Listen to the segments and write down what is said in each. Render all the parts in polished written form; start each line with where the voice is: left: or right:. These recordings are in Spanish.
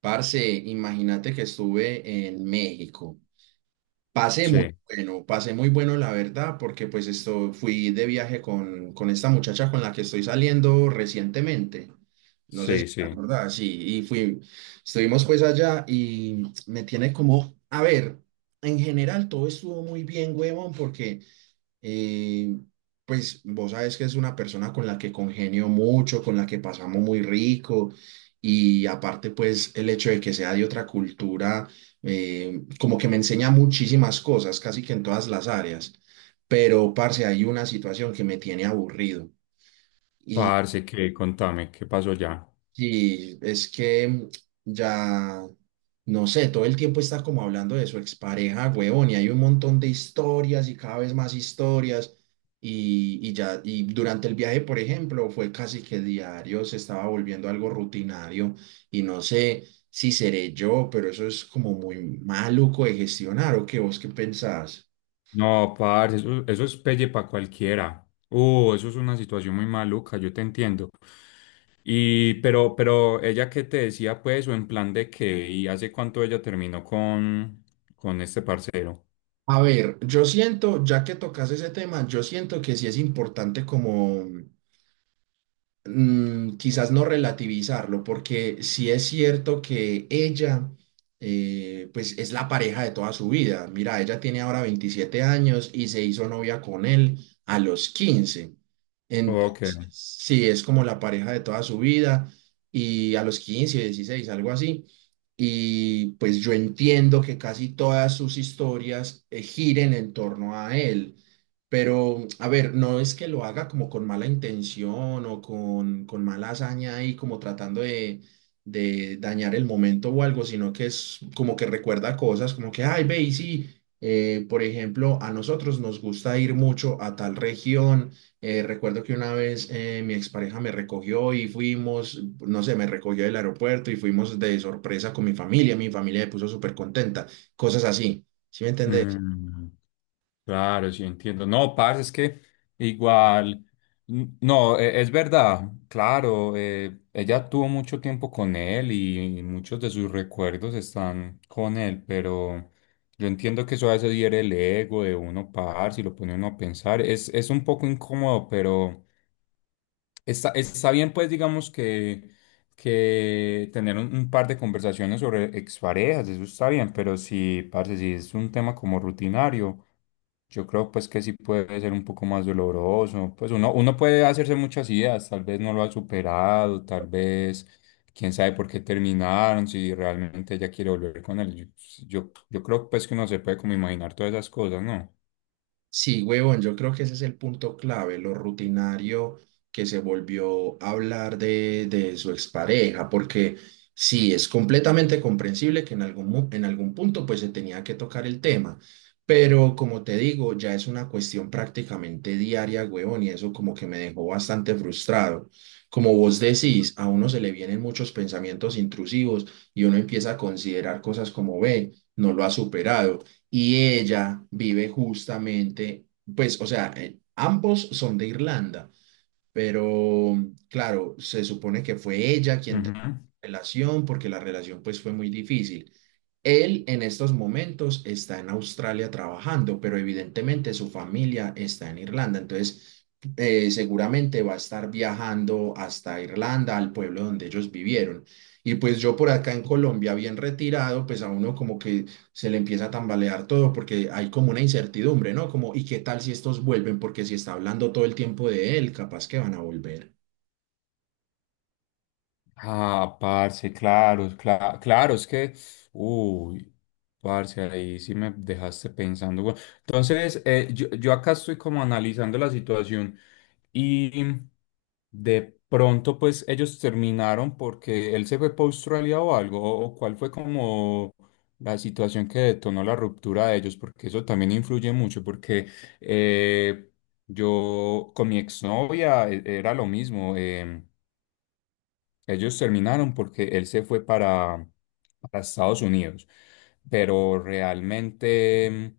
right: Parce, imagínate que estuve en México. Pasé muy
left: Sí,
right: bueno, pasé muy bueno la verdad, porque pues esto fui de viaje con esta muchacha con la que estoy saliendo recientemente. No sé si
left: sí,
right: te
left: sí.
right: acuerdas, sí, estuvimos pues allá y me tiene como, a ver, en general todo estuvo muy bien, huevón, porque eh, pues vos sabes que es una persona con la que congenio mucho, con la que pasamos muy rico, y aparte pues el hecho de que sea de otra cultura, como que me enseña muchísimas cosas, casi que en todas las áreas. Pero parce, hay una situación que me tiene aburrido.
left: Parce, que contame, ¿qué pasó ya?
right: Sí, es que ya, no sé, todo el tiempo está como hablando de su expareja, huevón, y hay un montón de historias y cada vez más historias. Y ya, y durante el viaje, por ejemplo, fue casi que diario, se estaba volviendo algo rutinario. Y no sé si seré yo, pero eso es como muy maluco de gestionar, ¿o qué vos qué pensás?
left: No, parce, eso es pelle para cualquiera. Eso es una situación muy maluca, yo te entiendo. Pero ella qué te decía, pues, o en plan de qué, y hace cuánto ella terminó con este parcero.
right: A ver, yo siento, ya que tocas ese tema, yo siento que sí es importante como quizás no relativizarlo, porque sí es cierto que ella, pues es la pareja de toda su vida. Mira, ella tiene ahora 27 años y se hizo novia con él a los 15.
left: Ok.
right: Entonces, sí, es como la pareja de toda su vida, y a los 15 16 algo así. Y pues yo entiendo que casi todas sus historias giren en torno a él, pero, a ver, no es que lo haga como con mala intención o con mala hazaña y como tratando de, dañar el momento o algo, sino que es como que recuerda cosas, como que, ay, ve, y sí, por ejemplo, a nosotros nos gusta ir mucho a tal región. Recuerdo que una vez mi expareja me recogió y fuimos, no sé, me recogió del aeropuerto y fuimos de sorpresa con mi familia. Mi familia me puso súper contenta, cosas así, ¿sí me entendés?
left: Mm. Claro, sí, entiendo. No, parce, es que igual, no, es verdad, claro, ella tuvo mucho tiempo con él y muchos de sus recuerdos están con él, pero yo entiendo que eso a veces hiere el ego de uno, parce, y lo pone uno a pensar. Es un poco incómodo, pero. Está bien, pues, digamos que tener un par de conversaciones sobre exparejas, eso está bien, pero si, parce, si es un tema como rutinario, yo creo, pues, que sí puede ser un poco más doloroso. Pues uno puede hacerse muchas ideas, tal vez no lo ha superado, tal vez, quién sabe por qué terminaron, si realmente ella quiere volver con él. Yo creo, pues, que uno se puede como imaginar todas esas cosas, ¿no?
right: Sí, huevón, yo creo que ese es el punto clave, lo rutinario que se volvió a hablar de, su expareja, porque sí, es completamente comprensible que en algún punto pues se tenía que tocar el tema, pero como te digo, ya es una cuestión prácticamente diaria, huevón, y eso como que me dejó bastante frustrado. Como vos decís, a uno se le vienen muchos pensamientos intrusivos y uno empieza a considerar cosas como, ve, no lo ha superado, y ella vive justamente, pues, o sea, ambos son de Irlanda, pero claro, se supone que fue ella quien terminó
left: Ujú.
right: la relación porque la relación pues fue muy difícil. Él en estos momentos está en Australia trabajando, pero evidentemente su familia está en Irlanda. Entonces, seguramente va a estar viajando hasta Irlanda, al pueblo donde ellos vivieron. Y pues yo por acá en Colombia, bien retirado, pues a uno como que se le empieza a tambalear todo porque hay como una incertidumbre, ¿no? Como, ¿y qué tal si estos vuelven? Porque si está hablando todo el tiempo de él, capaz que van a volver.
left: Ah, parce, claro, claro, es que, uy, parce, ahí sí me dejaste pensando, güey. Entonces, yo acá estoy como analizando la situación y de pronto, pues, ellos terminaron porque él se fue para Australia o algo, o cuál fue como la situación que detonó la ruptura de ellos, porque eso también influye mucho, porque eh, yo con mi exnovia era lo mismo. Ellos terminaron porque él se fue para Estados Unidos, pero realmente,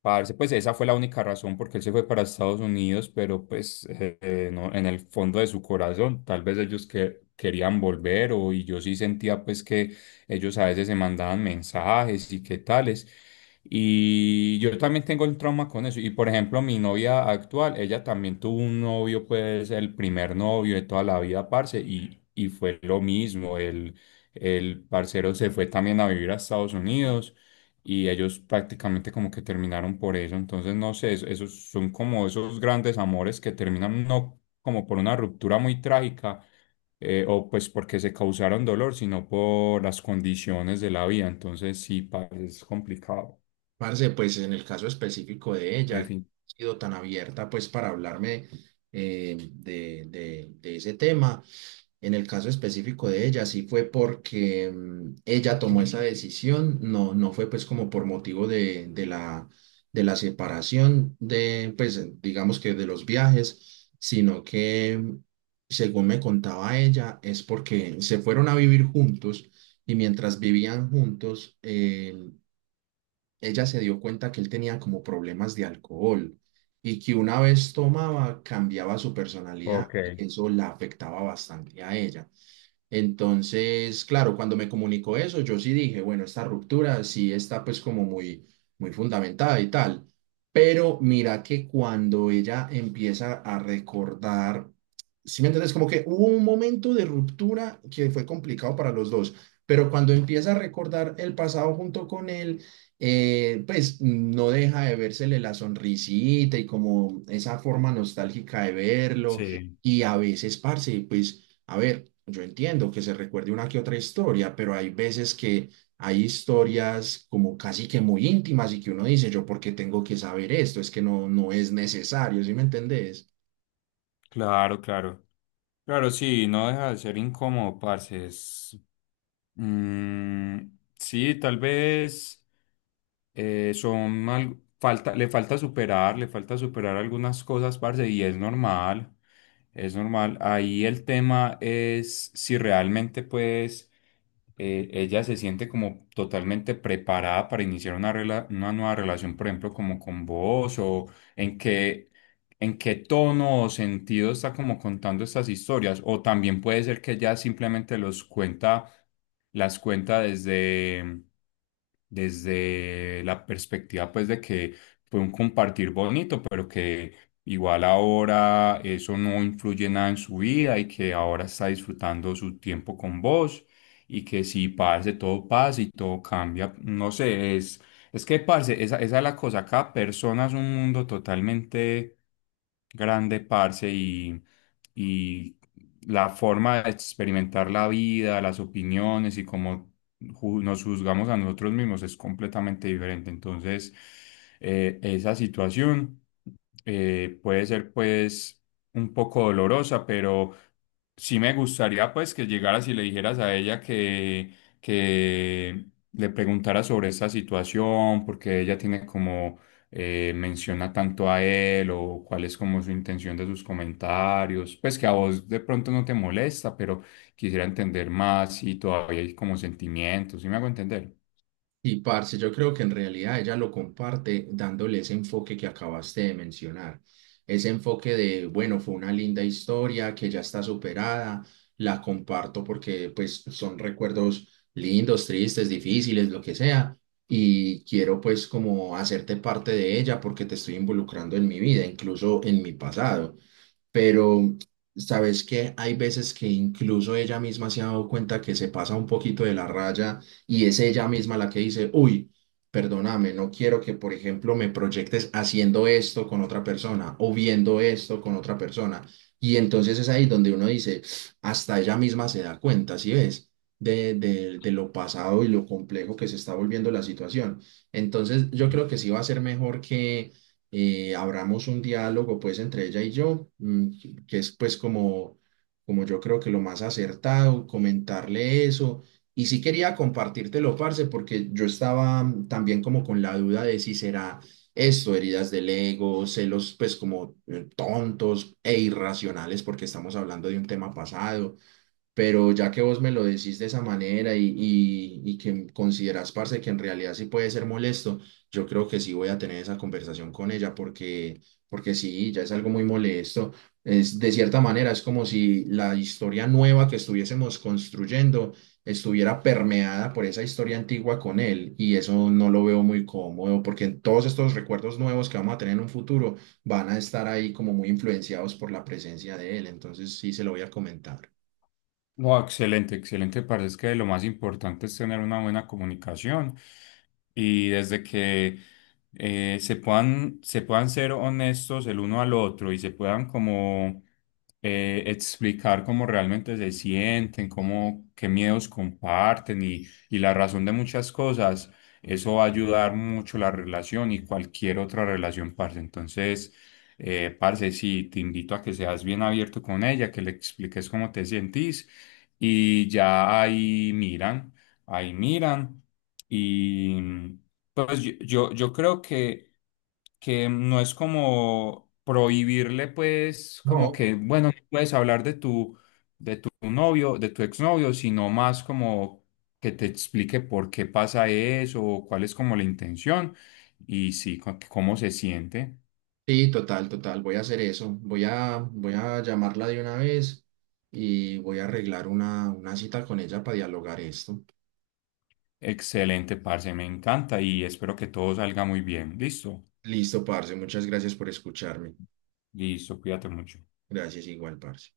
left: parce, pues esa fue la única razón porque él se fue para Estados Unidos, pero pues no, en el fondo de su corazón, tal vez querían volver, o y yo sí sentía pues que ellos a veces se mandaban mensajes y qué tales. Y yo también tengo el trauma con eso. Y por ejemplo, mi novia actual, ella también tuvo un novio, pues el primer novio de toda la vida, parce, y fue lo mismo. El parcero se fue también a vivir a Estados Unidos y ellos prácticamente como que terminaron por eso. Entonces, no sé, esos son como esos grandes amores que terminan no como por una ruptura muy trágica, o pues porque se causaron dolor, sino por las condiciones de la vida. Entonces, sí, parce, es complicado.
right: Parce, pues en el caso específico de ella,
left: Defin-
right: ha sido tan abierta pues para hablarme de, de ese tema. En el caso específico de ella, sí fue porque ella tomó esa decisión, no, no fue pues como por motivo de la separación de, pues digamos que de los viajes, sino que según me contaba ella, es porque se fueron a vivir juntos, y mientras vivían juntos, ella se dio cuenta que él tenía como problemas de alcohol, y que una vez tomaba cambiaba su personalidad
left: Ok,
right: y eso la afectaba bastante a ella. Entonces, claro, cuando me comunicó eso, yo sí dije, bueno, esta ruptura sí está pues como muy, muy fundamentada y tal. Pero mira que cuando ella empieza a recordar, sí me entiendes, como que hubo un momento de ruptura que fue complicado para los dos, pero cuando empieza a recordar el pasado junto con él, pues no deja de vérsele la sonrisita y como esa forma nostálgica de verlo. Sí.
left: sí,
right: Y a veces, parce, pues, a ver, yo entiendo que se recuerde una que otra historia, pero hay veces que hay historias como casi que muy íntimas y que uno dice, yo por qué tengo que saber esto, es que no, no es necesario, ¿sí me entendés?
left: claro, claro. Claro, sí, no deja de ser incómodo, parce. Es, mm, sí, tal vez son mal, falta, le falta superar algunas cosas, parce, y es normal, es normal. Ahí el tema es si realmente, pues, ella se siente como totalmente preparada para iniciar una, una nueva relación, por ejemplo, como con vos, o en qué, en qué tono o sentido está como contando estas historias, o también puede ser que ella simplemente los cuenta, las cuenta desde, desde la perspectiva pues de que fue un compartir bonito, pero que igual ahora eso no influye nada en su vida y que ahora está disfrutando su tiempo con vos, y que si parce, todo pasa y todo cambia, no sé, es que parce, esa es la cosa, cada persona es un mundo totalmente grande, parce, y la forma de experimentar la vida, las opiniones y cómo nos juzgamos a nosotros mismos es completamente diferente. Entonces, esa situación puede ser pues un poco dolorosa, pero sí me gustaría pues que llegaras y le dijeras a ella que le preguntara sobre esta situación, porque ella tiene como, menciona tanto a él, o cuál es como su intención de sus comentarios, pues que a vos de pronto no te molesta, pero quisiera entender más si todavía hay como sentimientos, ¿sí me hago entender?
right: Y parce, yo creo que en realidad ella lo comparte dándole ese enfoque que acabaste de mencionar, ese enfoque de, bueno, fue una linda historia que ya está superada, la comparto porque pues son recuerdos lindos, tristes, difíciles, lo que sea, y quiero pues como hacerte parte de ella porque te estoy involucrando en mi vida, incluso en mi pasado. Pero sabes que hay veces que incluso ella misma se ha dado cuenta que se pasa un poquito de la raya, y es ella misma la que dice, uy, perdóname, no quiero que, por ejemplo, me proyectes haciendo esto con otra persona o viendo esto con otra persona. Y entonces es ahí donde uno dice, hasta ella misma se da cuenta, ¿sí ves? De lo pasado y lo complejo que se está volviendo la situación. Entonces, yo creo que sí va a ser mejor que abramos un diálogo pues entre ella y yo, que es pues como yo creo que lo más acertado, comentarle eso. Y sí quería compartírtelo, parce, porque yo estaba también como con la duda de si será esto, heridas del ego, celos pues como tontos e irracionales, porque estamos hablando de un tema pasado, pero ya que vos me lo decís de esa manera, y que considerás, parce, que en realidad sí puede ser molesto, yo creo que sí voy a tener esa conversación con ella, porque sí, ya es algo muy molesto. Es, de cierta manera, es como si la historia nueva que estuviésemos construyendo estuviera permeada por esa historia antigua con él, y eso no lo veo muy cómodo porque todos estos recuerdos nuevos que vamos a tener en un futuro van a estar ahí como muy influenciados por la presencia de él, entonces sí se lo voy a comentar.
left: No, excelente, excelente. Parece que lo más importante es tener una buena comunicación, y desde que se puedan ser honestos el uno al otro y se puedan como explicar cómo realmente se sienten, cómo, qué miedos comparten y la razón de muchas cosas, eso va a ayudar mucho la relación y cualquier otra relación, parce. Entonces, parce, sí, te invito a que seas bien abierto con ella, que le expliques cómo te sentís y ya ahí miran, ahí miran. Y mm, pues yo creo que no es como prohibirle, pues, como
right: No.
left: que, bueno, no puedes hablar de tu novio, de tu exnovio, sino más como que te explique por qué pasa eso, o cuál es como la intención, y sí, cómo se siente.
right: Sí, total, total. Voy a hacer eso. Voy a llamarla de una vez, y voy a arreglar una cita con ella para dialogar esto.
left: Excelente, parce, me encanta y espero que todo salga muy bien. Listo,
right: Listo, parce. Muchas gracias por escucharme.
left: listo, cuídate mucho.
right: Gracias igual, parce.